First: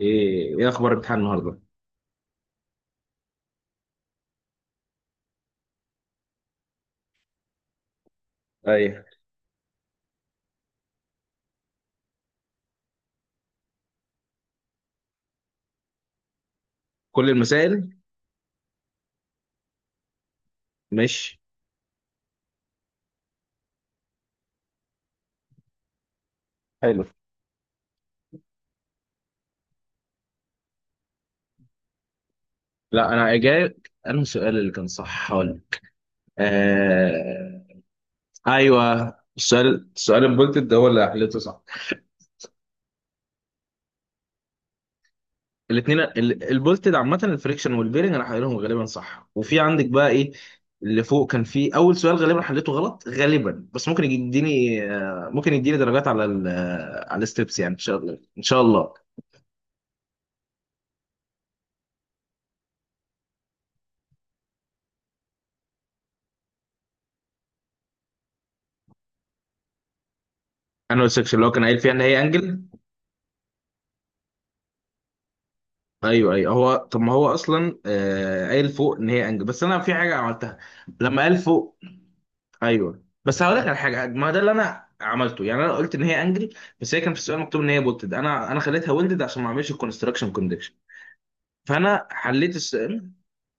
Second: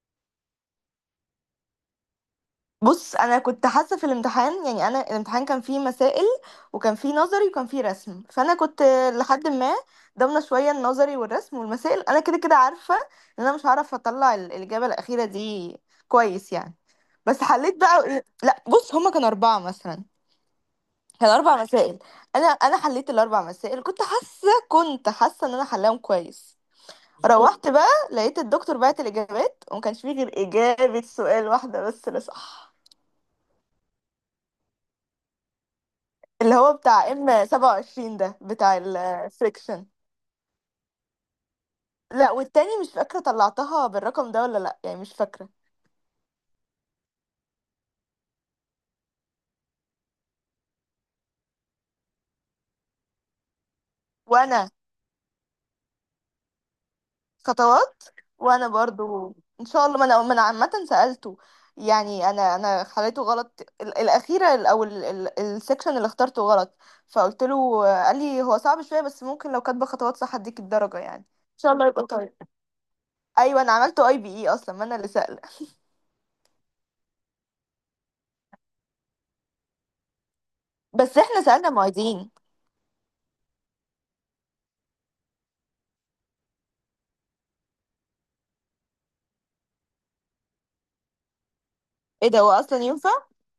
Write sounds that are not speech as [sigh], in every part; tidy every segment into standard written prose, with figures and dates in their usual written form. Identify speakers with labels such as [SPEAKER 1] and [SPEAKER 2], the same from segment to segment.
[SPEAKER 1] ايه اخبار الامتحان النهارده؟
[SPEAKER 2] بص انا كنت حاسه في الامتحان، يعني انا الامتحان كان فيه مسائل وكان فيه نظري وكان فيه رسم. فانا كنت
[SPEAKER 1] ايوه،
[SPEAKER 2] لحد ما ضامنه شويه النظري والرسم والمسائل. انا كده كده عارفه ان انا مش هعرف اطلع الاجابه الاخيره دي كويس يعني.
[SPEAKER 1] كل
[SPEAKER 2] بس حليت
[SPEAKER 1] المسائل
[SPEAKER 2] بقى [laughs] لا بص، هما كانوا اربعه مثلا، كان
[SPEAKER 1] مش.
[SPEAKER 2] اربع مسائل. انا حليت الاربع مسائل. كنت حاسه ان انا حلاهم كويس.
[SPEAKER 1] حلو.
[SPEAKER 2] روحت بقى لقيت الدكتور بعت الاجابات وما كانش فيه غير اجابه سؤال واحده بس اللي صح،
[SPEAKER 1] لا، انا جاي. انا السؤال اللي كان صح هقول.
[SPEAKER 2] اللي هو بتاع ام
[SPEAKER 1] آه...
[SPEAKER 2] 27 ده، بتاع
[SPEAKER 1] ايوه،
[SPEAKER 2] الفريكشن.
[SPEAKER 1] السؤال البولتد ده هو اللي حليته صح.
[SPEAKER 2] لا والتاني مش فاكرة طلعتها بالرقم ده ولا لا، يعني مش فاكرة.
[SPEAKER 1] الاثنين البولتد عامه، الفريكشن والبيرنج، انا حليتهم غالبا صح. وفي عندك بقى ايه اللي فوق؟ كان في اول سؤال غالبا حليته غلط غالبا، بس ممكن
[SPEAKER 2] وانا
[SPEAKER 1] يديني درجات على ال... آه، على الستبس، يعني ان شاء
[SPEAKER 2] خطوات،
[SPEAKER 1] الله ان شاء
[SPEAKER 2] وانا
[SPEAKER 1] الله.
[SPEAKER 2] برضو ان شاء الله. ما انا عامة سألته، يعني انا خليته غلط. ال- الاخيرة ال- او ال- ال- السكشن اللي اخترته غلط، فقلت له، قال لي هو صعب شوية بس ممكن لو كاتبة خطوات صح اديك الدرجة
[SPEAKER 1] انا
[SPEAKER 2] يعني.
[SPEAKER 1] السكشن اللي هو
[SPEAKER 2] ان
[SPEAKER 1] كان
[SPEAKER 2] شاء
[SPEAKER 1] قايل
[SPEAKER 2] الله
[SPEAKER 1] فيها ان
[SPEAKER 2] يبقى
[SPEAKER 1] هي
[SPEAKER 2] طيب.
[SPEAKER 1] انجل.
[SPEAKER 2] ايوه، انا عملته اي بي اي اصلا، ما انا اللي سأله.
[SPEAKER 1] ايوه ايوه. هو طب ما هو اصلا قايل فوق ان هي انجب، بس انا في حاجه عملتها
[SPEAKER 2] بس
[SPEAKER 1] لما قال
[SPEAKER 2] احنا سألنا
[SPEAKER 1] فوق.
[SPEAKER 2] معيدين.
[SPEAKER 1] ايوه بس هقول لك على حاجه، ما ده اللي انا عملته، يعني انا قلت ان هي انجل، بس هي كان في السؤال مكتوب ان هي بولتد. انا خليتها ويلدد عشان ما اعملش الكونستراكشن كونديشن، فانا
[SPEAKER 2] ايه ده، هو
[SPEAKER 1] حليت
[SPEAKER 2] اصلا ينفع؟
[SPEAKER 1] السؤال.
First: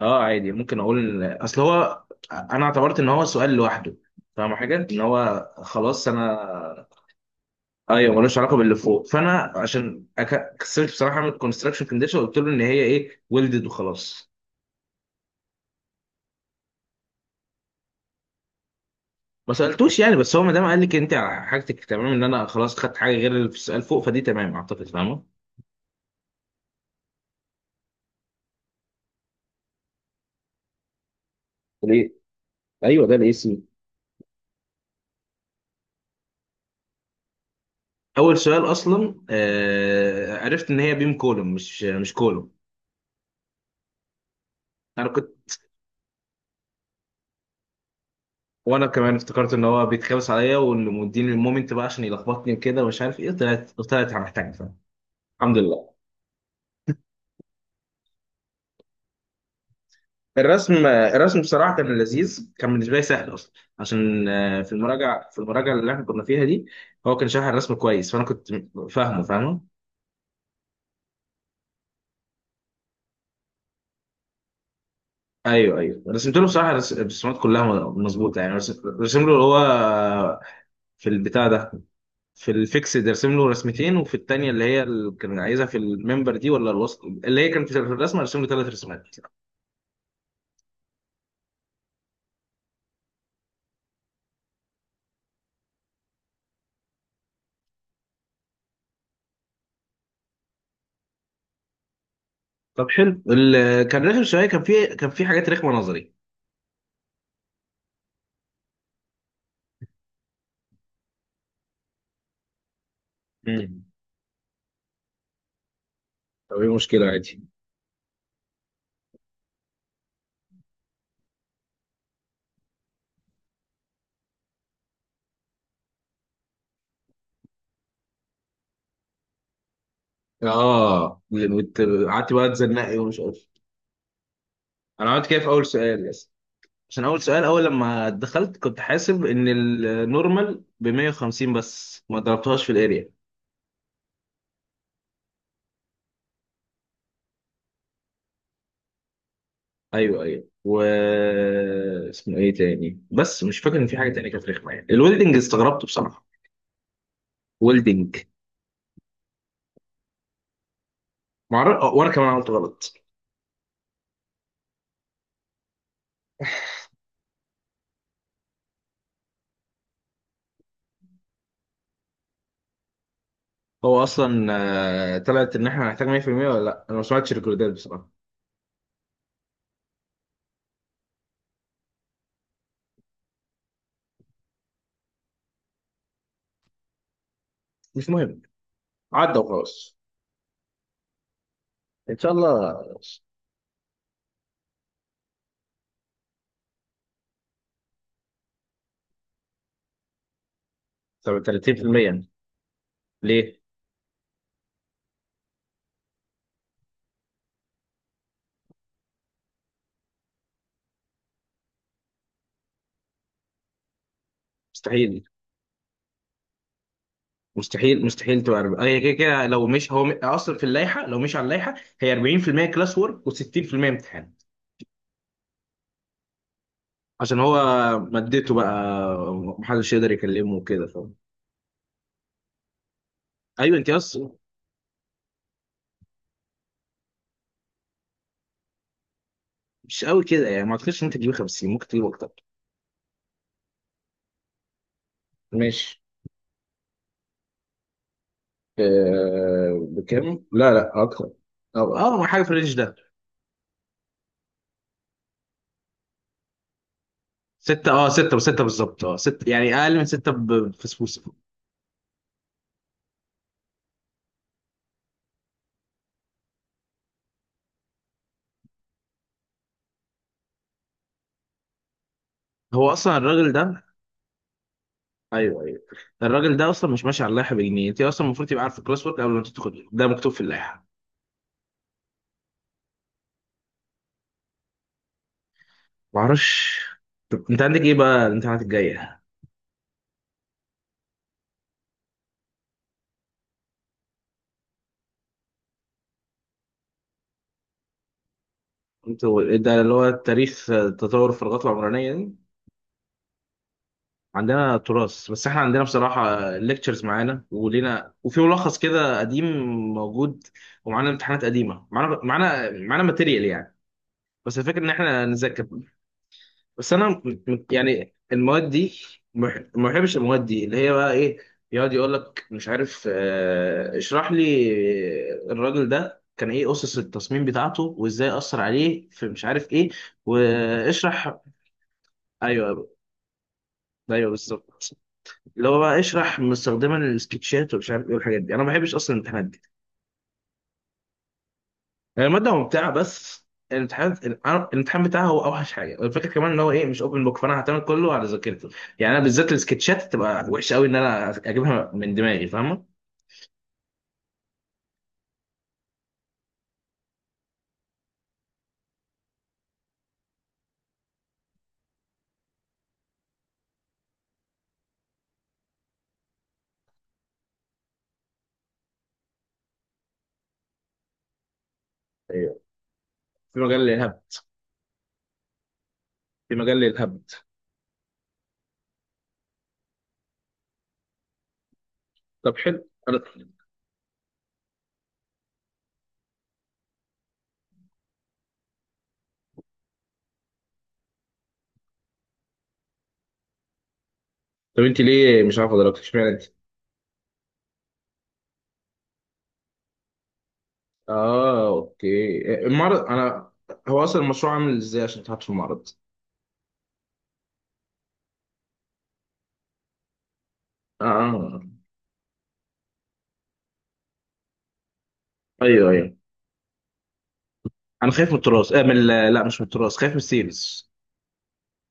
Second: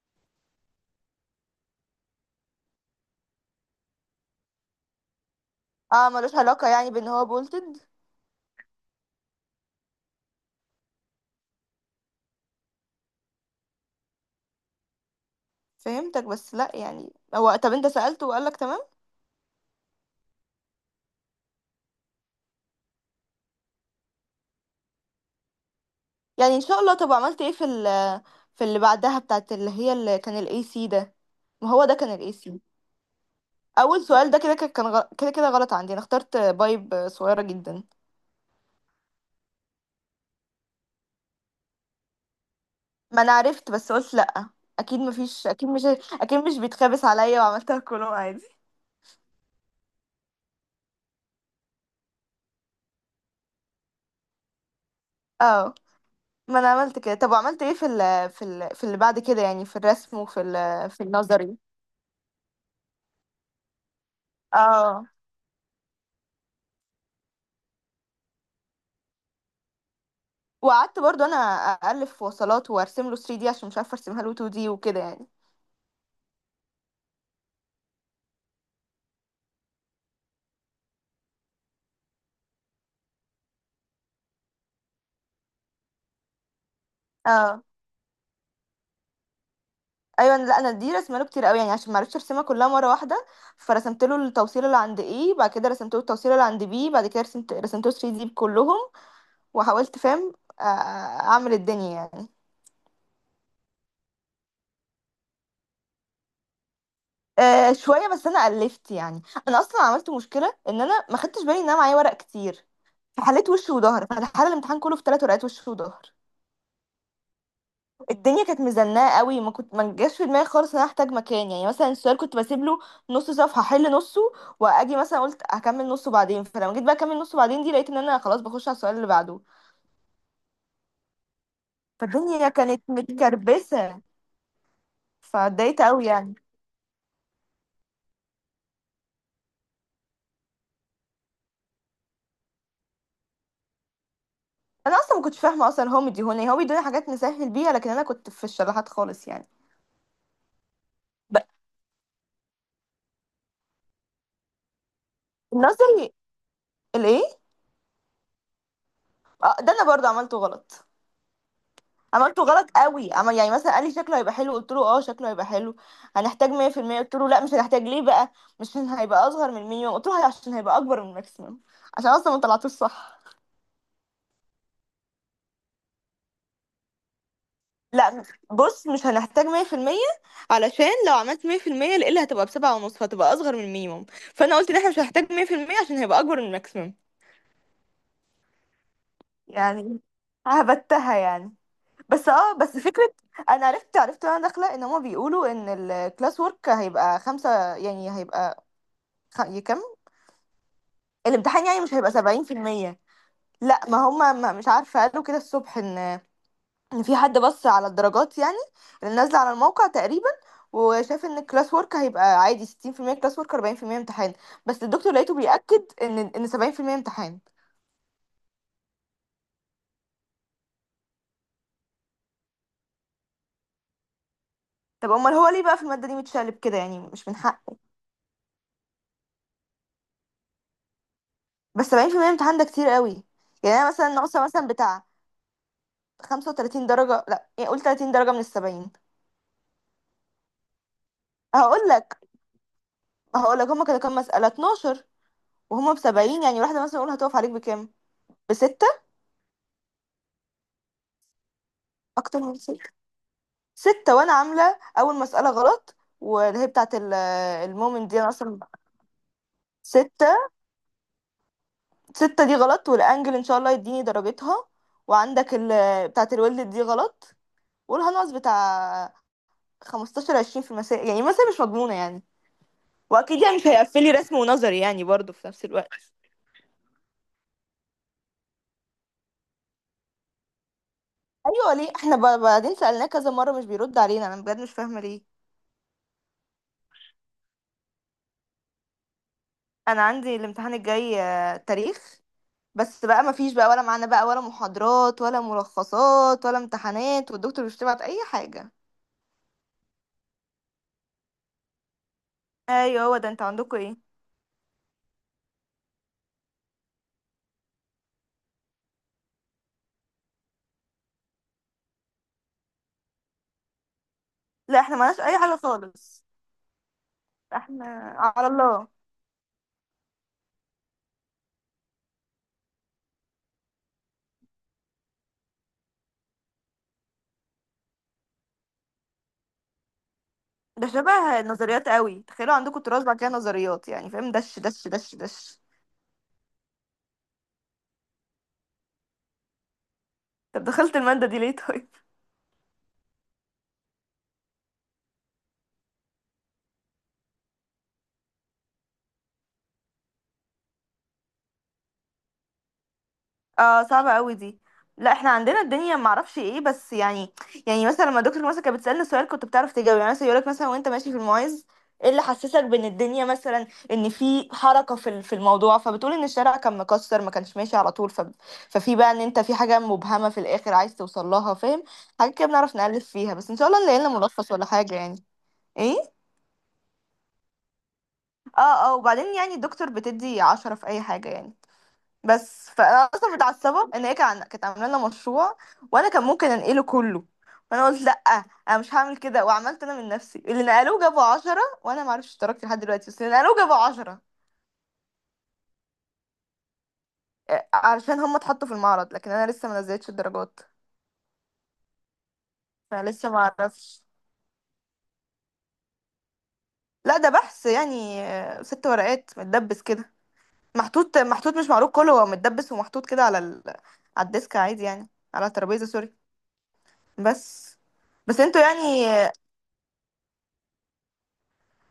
[SPEAKER 1] اه عادي ممكن اقول اصل هو انا اعتبرت ان هو سؤال لوحده، فاهم حاجه ان هو خلاص
[SPEAKER 2] اه، ملوش علاقة
[SPEAKER 1] انا.
[SPEAKER 2] يعني بان هو بولتد.
[SPEAKER 1] ايوه ملوش علاقه باللي فوق، فانا عشان كسلت بصراحه اعمل كونستراكشن كونديشن، قلت له ان هي ايه ويلدد وخلاص.
[SPEAKER 2] فهمتك، بس لا يعني، هو طب انت سألته وقالك تمام.
[SPEAKER 1] ما سالتوش يعني، بس هو ما دام قال لك انت على حاجتك تمام، ان انا خلاص خدت حاجه غير اللي في السؤال فوق، فدي تمام اعتقد، فاهمه؟
[SPEAKER 2] يعني ان شاء الله. طب عملت ايه في ال، في اللي بعدها، بتاعت اللي هي، اللي كان الاي سي ده؟ ما هو ده
[SPEAKER 1] ليه؟
[SPEAKER 2] كان الاي سي.
[SPEAKER 1] ايوه، ده الاي سي.
[SPEAKER 2] اول سؤال ده كده كده كان كده كده غلط عندي، انا اخترت بايب صغيرة جدا.
[SPEAKER 1] اول سؤال اصلا عرفت ان هي بيم كولوم، مش كولوم.
[SPEAKER 2] ما انا عرفت، بس قلت لا، اكيد
[SPEAKER 1] انا
[SPEAKER 2] مفيش،
[SPEAKER 1] كنت.
[SPEAKER 2] اكيد مش، اكيد مش بيتخابس عليا، وعملتها كلهم عادي.
[SPEAKER 1] وانا كمان افتكرت ان هو بيتخابس عليا، واللي مديني المومنت بقى عشان يلخبطني وكده، ومش عارف ايه، طلعت محتاج، فاهم؟ الحمد
[SPEAKER 2] اه
[SPEAKER 1] لله.
[SPEAKER 2] ما انا عملت كده. طب وعملت ايه في اللي بعد كده، يعني في الرسم وفي
[SPEAKER 1] الرسم
[SPEAKER 2] ال في
[SPEAKER 1] الرسم
[SPEAKER 2] النظري؟
[SPEAKER 1] بصراحه كان لذيذ، كان بالنسبه لي سهل اصلا، عشان في
[SPEAKER 2] اه،
[SPEAKER 1] المراجعه في المراجعه اللي احنا كنا فيها دي هو كان شارح الرسم كويس، فانا كنت فاهمه فاهمه.
[SPEAKER 2] وقعدت برضو انا الف وصلات وارسم له 3 دي عشان مش عارفه ارسمها له 2 دي وكده يعني.
[SPEAKER 1] ايوه ايوه، رسمت له بصراحه، الرسومات كلها مظبوطه، يعني رسم له اللي هو في البتاع ده، في الفيكسد رسم له رسمتين، وفي الثانيه اللي هي اللي كان عايزها في الممبر دي ولا الوسط اللي هي
[SPEAKER 2] اه
[SPEAKER 1] كانت في الرسمه رسم له ثلاث رسومات.
[SPEAKER 2] ايوه، لا انا دي رسمه له كتير قوي، يعني عشان ما عرفتش ارسمها كلها مره واحده. فرسمت له التوصيله اللي عند ايه، بعد كده رسمت له التوصيله اللي عند بي، بعد كده رسمت له 3 دي كلهم. وحاولت، فاهم، آه، اعمل الدنيا يعني.
[SPEAKER 1] طب حلو. اللي كان رخم شويه، كان في حاجات رخمه نظري.
[SPEAKER 2] شويه بس انا الفت يعني. انا اصلا عملت مشكله ان انا ما خدتش بالي ان انا معايا ورق كتير. فحليت وش
[SPEAKER 1] مم.
[SPEAKER 2] وظهر، فانا حل الامتحان كله في 3 ورقات وش وظهر.
[SPEAKER 1] طب ايه المشكلة؟ عادي.
[SPEAKER 2] الدنيا كانت مزنقه قوي، ما كنت ما جاش في دماغي خالص ان انا احتاج مكان. يعني مثلا السؤال كنت بسيب له نص صفحه احل نصه، واجي مثلا قلت هكمل نصه بعدين. فلما جيت بقى اكمل نصه بعدين دي، لقيت ان انا خلاص بخش على السؤال اللي بعده.
[SPEAKER 1] اه قعدت بقى
[SPEAKER 2] فالدنيا كانت
[SPEAKER 1] تزنقي ومش عارف.
[SPEAKER 2] متكربسه،
[SPEAKER 1] انا عملت كده في اول
[SPEAKER 2] فاتضايقت قوي
[SPEAKER 1] سؤال بس،
[SPEAKER 2] يعني.
[SPEAKER 1] عشان اول لما دخلت كنت حاسب ان النورمال ب 150، بس ما ضربتهاش في الاريا.
[SPEAKER 2] انا اصلا ما كنتش فاهمه اصلا، هو مديهوني، هو بيدوني حاجات نسهل بيها، لكن انا كنت في الشلاحات خالص يعني.
[SPEAKER 1] ايوه ايوه و.
[SPEAKER 2] ب-
[SPEAKER 1] اسمه ايه تاني بس مش فاكر ان في حاجه تانية كانت رخمه، يعني الويلدنج استغربت
[SPEAKER 2] النظري،
[SPEAKER 1] بصراحه.
[SPEAKER 2] الايه؟
[SPEAKER 1] ويلدنج.
[SPEAKER 2] اه، ده انا برضه عملته غلط.
[SPEAKER 1] معر... آه، وانا كمان
[SPEAKER 2] عملته
[SPEAKER 1] عملت
[SPEAKER 2] غلط
[SPEAKER 1] غلط.
[SPEAKER 2] قوي، عمل. يعني مثلا قال لي شكله هيبقى حلو، قلت له اه شكله هيبقى حلو. هنحتاج 100%؟ قلت له لا، مش هنحتاج. ليه بقى؟ مش عشان هيبقى اصغر من المينيمم. قلت له عشان هيبقى اكبر من الماكسيمم، عشان اصلا ما طلعتوش صح.
[SPEAKER 1] هو اصلا طلعت ان احنا هنحتاج 100% ولا لا، انا ما سمعتش الريكوردات بصراحه.
[SPEAKER 2] لا بص، مش هنحتاج 100%، علشان لو عملت 100% القله هتبقى بسبعة ونص، فهتبقى اصغر من المينيمم. فانا قلت ان احنا مش هنحتاج 100%، عشان هيبقى اكبر من الماكسيمم.
[SPEAKER 1] مش مهم، عدى وخلاص.
[SPEAKER 2] يعني هبتها يعني.
[SPEAKER 1] ان
[SPEAKER 2] بس
[SPEAKER 1] شاء
[SPEAKER 2] اه بس
[SPEAKER 1] الله.
[SPEAKER 2] فكرة. انا عرفت، عرفت وانا داخلة، ان هما بيقولوا ان الكلاس ورك هيبقى خمسة، يعني هيبقى كام
[SPEAKER 1] طب
[SPEAKER 2] الامتحان، يعني مش
[SPEAKER 1] 30%
[SPEAKER 2] هيبقى
[SPEAKER 1] يعني.
[SPEAKER 2] 70%؟
[SPEAKER 1] ليه؟
[SPEAKER 2] لا، ما هم ما- مش عارفه، قالوا كده الصبح ان في حد بص على الدرجات يعني، اللي نازله على الموقع تقريبا، وشاف ان الكلاس ورك هيبقى عادي 60% كلاس ورك 40% امتحان. بس الدكتور
[SPEAKER 1] مستحيل
[SPEAKER 2] لقيته بيأكد ان 70% امتحان.
[SPEAKER 1] مستحيل مستحيل تبقى 40، هي كده كده لو مش هو اصلا في اللائحه، لو مش على اللائحه هي 40% كلاس وورك و60% امتحان.
[SPEAKER 2] طب امال هو ليه بقى في الماده دي متشقلب كده، يعني مش من
[SPEAKER 1] عشان هو
[SPEAKER 2] حقه.
[SPEAKER 1] مادته بقى، محدش يقدر يكلمه وكده، فاهم؟
[SPEAKER 2] بس 70% امتحان ده كتير قوي.
[SPEAKER 1] ايوه
[SPEAKER 2] يعني
[SPEAKER 1] انت
[SPEAKER 2] انا مثلا
[SPEAKER 1] اصلا.
[SPEAKER 2] ناقصه مثلا بتاع 35 درجه، لا يعني قول 30 درجه من ال 70.
[SPEAKER 1] مش قوي كده، يعني ما اعتقدش ان انت تجيب 50،
[SPEAKER 2] هقول
[SPEAKER 1] ممكن تجيب
[SPEAKER 2] لك
[SPEAKER 1] اكتر.
[SPEAKER 2] هقول لك هما كانوا كام مساله، 12. وهما
[SPEAKER 1] ماشي.
[SPEAKER 2] بسبعين، يعني واحدة مثلا اقول هتقف عليك بكام؟ بستة.
[SPEAKER 1] آه بكام؟ لا لا، أكتر. أو أكتر، اه،
[SPEAKER 2] اكتر
[SPEAKER 1] حاجه في
[SPEAKER 2] من
[SPEAKER 1] الرينج
[SPEAKER 2] ستة.
[SPEAKER 1] ده.
[SPEAKER 2] ستة، وانا عاملة اول مسألة غلط، واللي هي بتاعت
[SPEAKER 1] ستة، اه
[SPEAKER 2] المومنت دي انا
[SPEAKER 1] ستة،
[SPEAKER 2] اصلا.
[SPEAKER 1] وستة بالظبط، اه ستة، يعني اقل من ستة
[SPEAKER 2] ستة.
[SPEAKER 1] بفسفوسة.
[SPEAKER 2] ستة دي غلط، والانجل ان شاء الله يديني درجتها. وعندك ال بتاعت الولد دي غلط. قولها ناقص بتاع خمستاشر عشرين في المسائل، يعني مثلا مش مضمونة يعني.
[SPEAKER 1] هو اصلا
[SPEAKER 2] واكيد
[SPEAKER 1] الراجل
[SPEAKER 2] يعني مش
[SPEAKER 1] ده.
[SPEAKER 2] هيقفلي رسم ونظري يعني برضه في
[SPEAKER 1] ايوه
[SPEAKER 2] نفس
[SPEAKER 1] ايوه.
[SPEAKER 2] الوقت.
[SPEAKER 1] الراجل ده اصلا مش ماشي على اللائحه بجنيه. انت اصلا المفروض تبقى عارف الكلاس ورك قبل ما تدخل، ده مكتوب في اللائحه.
[SPEAKER 2] ايوه ليه احنا بعدين سألناه كذا مرة مش بيرد علينا؟ انا بجد مش فاهمة ليه.
[SPEAKER 1] ما اعرفش. طب انت عندك ايه بقى الامتحانات الجايه؟
[SPEAKER 2] انا عندي الامتحان الجاي تاريخ. بس بقى مفيش بقى ولا معانا بقى، ولا محاضرات ولا ملخصات ولا امتحانات، والدكتور مش بتبعت اي حاجه.
[SPEAKER 1] انتوا ده اللي هو التاريخ، تطور الفراغات العمرانيه دي؟
[SPEAKER 2] ايوه هو ده، انتوا عندكم ايه؟
[SPEAKER 1] عندنا تراث. بس احنا عندنا بصراحه ليكتشرز معانا ولينا، وفي ملخص كده قديم موجود، ومعانا امتحانات قديمه، معانا ماتيريال يعني. بس الفكره
[SPEAKER 2] لا
[SPEAKER 1] ان
[SPEAKER 2] احنا معناش
[SPEAKER 1] احنا
[SPEAKER 2] اي حاجه
[SPEAKER 1] نذاكر.
[SPEAKER 2] خالص.
[SPEAKER 1] بس انا
[SPEAKER 2] احنا
[SPEAKER 1] يعني
[SPEAKER 2] على
[SPEAKER 1] المواد
[SPEAKER 2] الله.
[SPEAKER 1] دي ما بحبش. المواد دي اللي هي بقى ايه، يقعد يقول لك مش عارف اشرح لي الراجل ده كان ايه اسس التصميم بتاعته، وازاي اثر عليه في مش عارف ايه،
[SPEAKER 2] ده
[SPEAKER 1] واشرح.
[SPEAKER 2] شبه النظريات قوي، تخيلوا عندكم
[SPEAKER 1] ايوه
[SPEAKER 2] تراث بعد كده نظريات. يعني
[SPEAKER 1] ايوه
[SPEAKER 2] فاهم، دش دش
[SPEAKER 1] بالظبط.
[SPEAKER 2] دش دش.
[SPEAKER 1] اللي هو بقى اشرح مستخدما السكتشات ومش عارف ايه، والحاجات دي انا ما بحبش اصلا الامتحانات دي.
[SPEAKER 2] طب دخلت الماده دي ليه طيب؟
[SPEAKER 1] يعني الماده ممتعه، بس الامتحان الامتحان بتاعها هو اوحش حاجه، والفكره كمان ان هو ايه مش اوبن بوك، فانا هعتمد كله على ذاكرتي. يعني انا بالذات السكتشات تبقى وحشه قوي ان انا اجيبها من دماغي، فاهمه؟
[SPEAKER 2] اه صعبة قوي دي. لا احنا عندنا الدنيا معرفش ايه بس يعني، يعني مثلا لما دكتور مثلا كانت بتسألنا سؤال كنت بتعرف تجاوب. يعني مثلا يقولك مثلا وانت ماشي في المعز، ايه اللي حسسك بان الدنيا مثلا ان في حركة في الموضوع، فبتقول ان الشارع كان مكسر ما كانش ماشي على طول، ف ففي بقى ان انت في حاجة مبهمة في الاخر عايز توصل لها، فاهم. حاجة كده
[SPEAKER 1] ايوه.
[SPEAKER 2] بنعرف نألف فيها. بس ان
[SPEAKER 1] في
[SPEAKER 2] شاء
[SPEAKER 1] مجال
[SPEAKER 2] الله نلاقي لنا
[SPEAKER 1] للهبد.
[SPEAKER 2] ملخص ولا حاجة يعني. ايه.
[SPEAKER 1] في مجال للهبد.
[SPEAKER 2] اه. اه، وبعدين يعني الدكتور بتدي 10 في اي حاجة يعني.
[SPEAKER 1] طب
[SPEAKER 2] بس
[SPEAKER 1] حلو.
[SPEAKER 2] فانا اصلا متعصبه ان هي كانت عامله لنا مشروع، وانا كان ممكن انقله كله، فانا قلت لا انا مش هعمل كده، وعملت انا من نفسي. اللي نقلوه جابوا 10، وانا معرفش اشتركت لحد دلوقتي، بس اللي نقلوه جابوا عشرة.
[SPEAKER 1] طب انت ليه مش عارفه دلوقتي؟ اشمعنى انت؟
[SPEAKER 2] علشان هم اتحطوا في المعرض، لكن انا لسه ما نزلتش الدرجات،
[SPEAKER 1] اه اوكي المعرض،
[SPEAKER 2] فانا لسه ما
[SPEAKER 1] انا. هو
[SPEAKER 2] اعرفش.
[SPEAKER 1] اصلا المشروع عامل ازاي عشان تحط في المعرض؟
[SPEAKER 2] لا ده بحث يعني، 6 ورقات متدبس كده، محطوط، محطوط
[SPEAKER 1] اه.
[SPEAKER 2] مش معروض، كله هو متدبس ومحطوط كده على ال، على الديسك عادي، يعني على الترابيزه،
[SPEAKER 1] ايوه ايوه،
[SPEAKER 2] سوري. بس.
[SPEAKER 1] انا خايف من
[SPEAKER 2] بس انتوا
[SPEAKER 1] التراث،
[SPEAKER 2] يعني،
[SPEAKER 1] لا مش من التراث، خايف من السيلز.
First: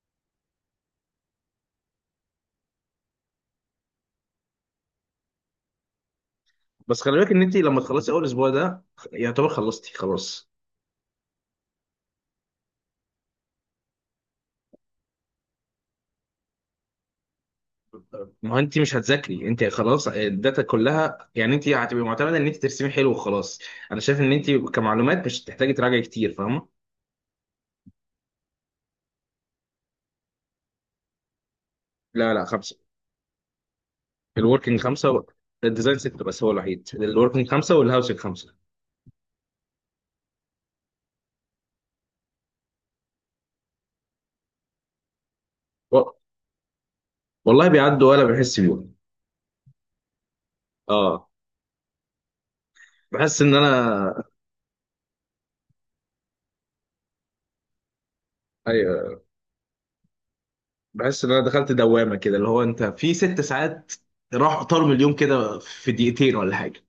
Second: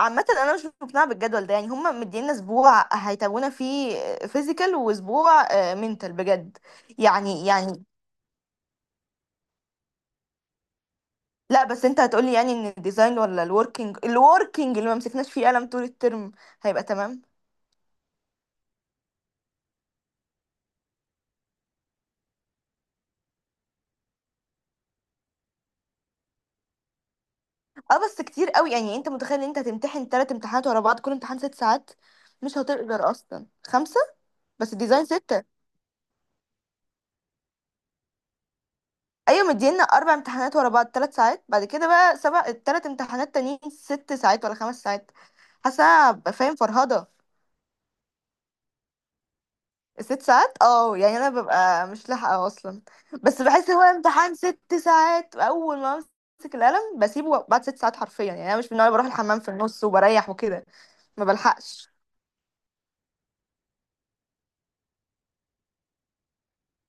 [SPEAKER 2] عامة انا مش مقتنعة بالجدول ده. يعني هما مدينا اسبوع هيتابعونا فيه فيزيكال، واسبوع منتال بجد.
[SPEAKER 1] بس خلي بالك ان
[SPEAKER 2] يعني
[SPEAKER 1] انت لما
[SPEAKER 2] يعني،
[SPEAKER 1] تخلصي اول اسبوع ده يعتبر خلصتي خلاص.
[SPEAKER 2] لا بس انت هتقولي يعني ان الديزاين ولا الوركينج، الوركينج اللي ما مسكناش فيه قلم طول الترم هيبقى تمام.
[SPEAKER 1] ما هو انت مش هتذاكري، انت خلاص الداتا كلها، يعني انت هتبقي معتمده ان انت ترسمي حلو وخلاص. انا شايف ان انت كمعلومات مش هتحتاجي تراجعي كتير، فاهمه؟
[SPEAKER 2] اه بس كتير قوي. يعني انت متخيل ان انت هتمتحن تلات امتحانات ورا بعض كل امتحان 6 ساعات؟
[SPEAKER 1] لا لا،
[SPEAKER 2] مش
[SPEAKER 1] خمسه.
[SPEAKER 2] هتقدر اصلا خمسة. بس
[SPEAKER 1] الوركينج
[SPEAKER 2] الديزاين
[SPEAKER 1] خمسه.
[SPEAKER 2] ستة.
[SPEAKER 1] الديزاين سته، بس هو الوحيد. الوركينج خمسه والهاوسنج خمسه.
[SPEAKER 2] ايوه مدينا اربع امتحانات ورا بعض 3 ساعات، بعد كده بقى سبع، التلات امتحانات تانيين ست ساعات ولا 5 ساعات. حاسه
[SPEAKER 1] و-
[SPEAKER 2] هبقى فاهم فرهضه.
[SPEAKER 1] والله بيعدوا ولا بحس بيهم.
[SPEAKER 2] ست ساعات اه، يعني
[SPEAKER 1] اه.
[SPEAKER 2] انا ببقى مش لاحقه اصلا.
[SPEAKER 1] بحس
[SPEAKER 2] بس
[SPEAKER 1] ان
[SPEAKER 2] بحس هو
[SPEAKER 1] انا.
[SPEAKER 2] امتحان ست ساعات اول ما امسك القلم بسيبه بعد 6 ساعات حرفيا. يعني انا مش من النوع اللي بروح
[SPEAKER 1] ايوه
[SPEAKER 2] الحمام في النص وبريح وكده،
[SPEAKER 1] بحس
[SPEAKER 2] ما
[SPEAKER 1] ان انا دخلت
[SPEAKER 2] بلحقش.
[SPEAKER 1] دوامه كده، اللي هو انت في 6 ساعات راح طارم اليوم كده في دقيقتين ولا حاجه.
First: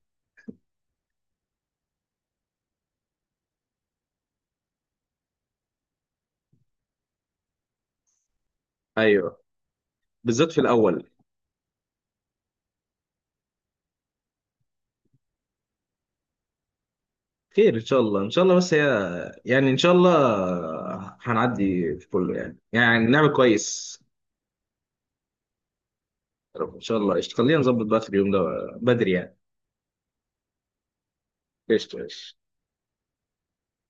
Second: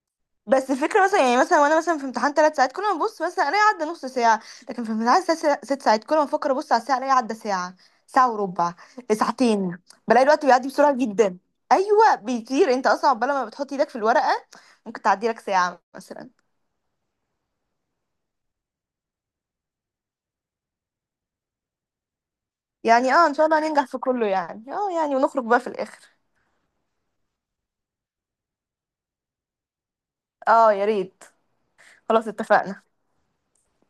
[SPEAKER 2] بس الفكره مثلا، يعني مثلا وانا مثلا في امتحان 3 ساعات كل ما ابص مثلا الاقي عدى نص ساعه، لكن في امتحان ست 6 ساعات كل ما افكر ابص على الساعه الاقي عدى ساعه، ساعه وربع،
[SPEAKER 1] ايوه
[SPEAKER 2] ساعتين. بلاقي الوقت
[SPEAKER 1] بالذات في
[SPEAKER 2] بيعدي بسرعه
[SPEAKER 1] الاول.
[SPEAKER 2] جدا. ايوه بيطير. انت اصلا عقبال ما بتحط ايدك في الورقه ممكن تعدي لك ساعه مثلا.
[SPEAKER 1] خير ان شاء الله ان شاء الله. بس هي يعني ان شاء الله هنعدي في كله، يعني
[SPEAKER 2] يعني اه،
[SPEAKER 1] نعمل
[SPEAKER 2] ان شاء الله هننجح في
[SPEAKER 1] كويس.
[SPEAKER 2] كله. يعني اه، يعني ونخرج بقى في الاخر.
[SPEAKER 1] يا رب ان شاء الله. قشطة. خلينا نظبط بقى في اليوم ده، بدري يعني.
[SPEAKER 2] اه يا ريت.
[SPEAKER 1] قشطة
[SPEAKER 2] خلاص
[SPEAKER 1] قشطة.
[SPEAKER 2] اتفقنا.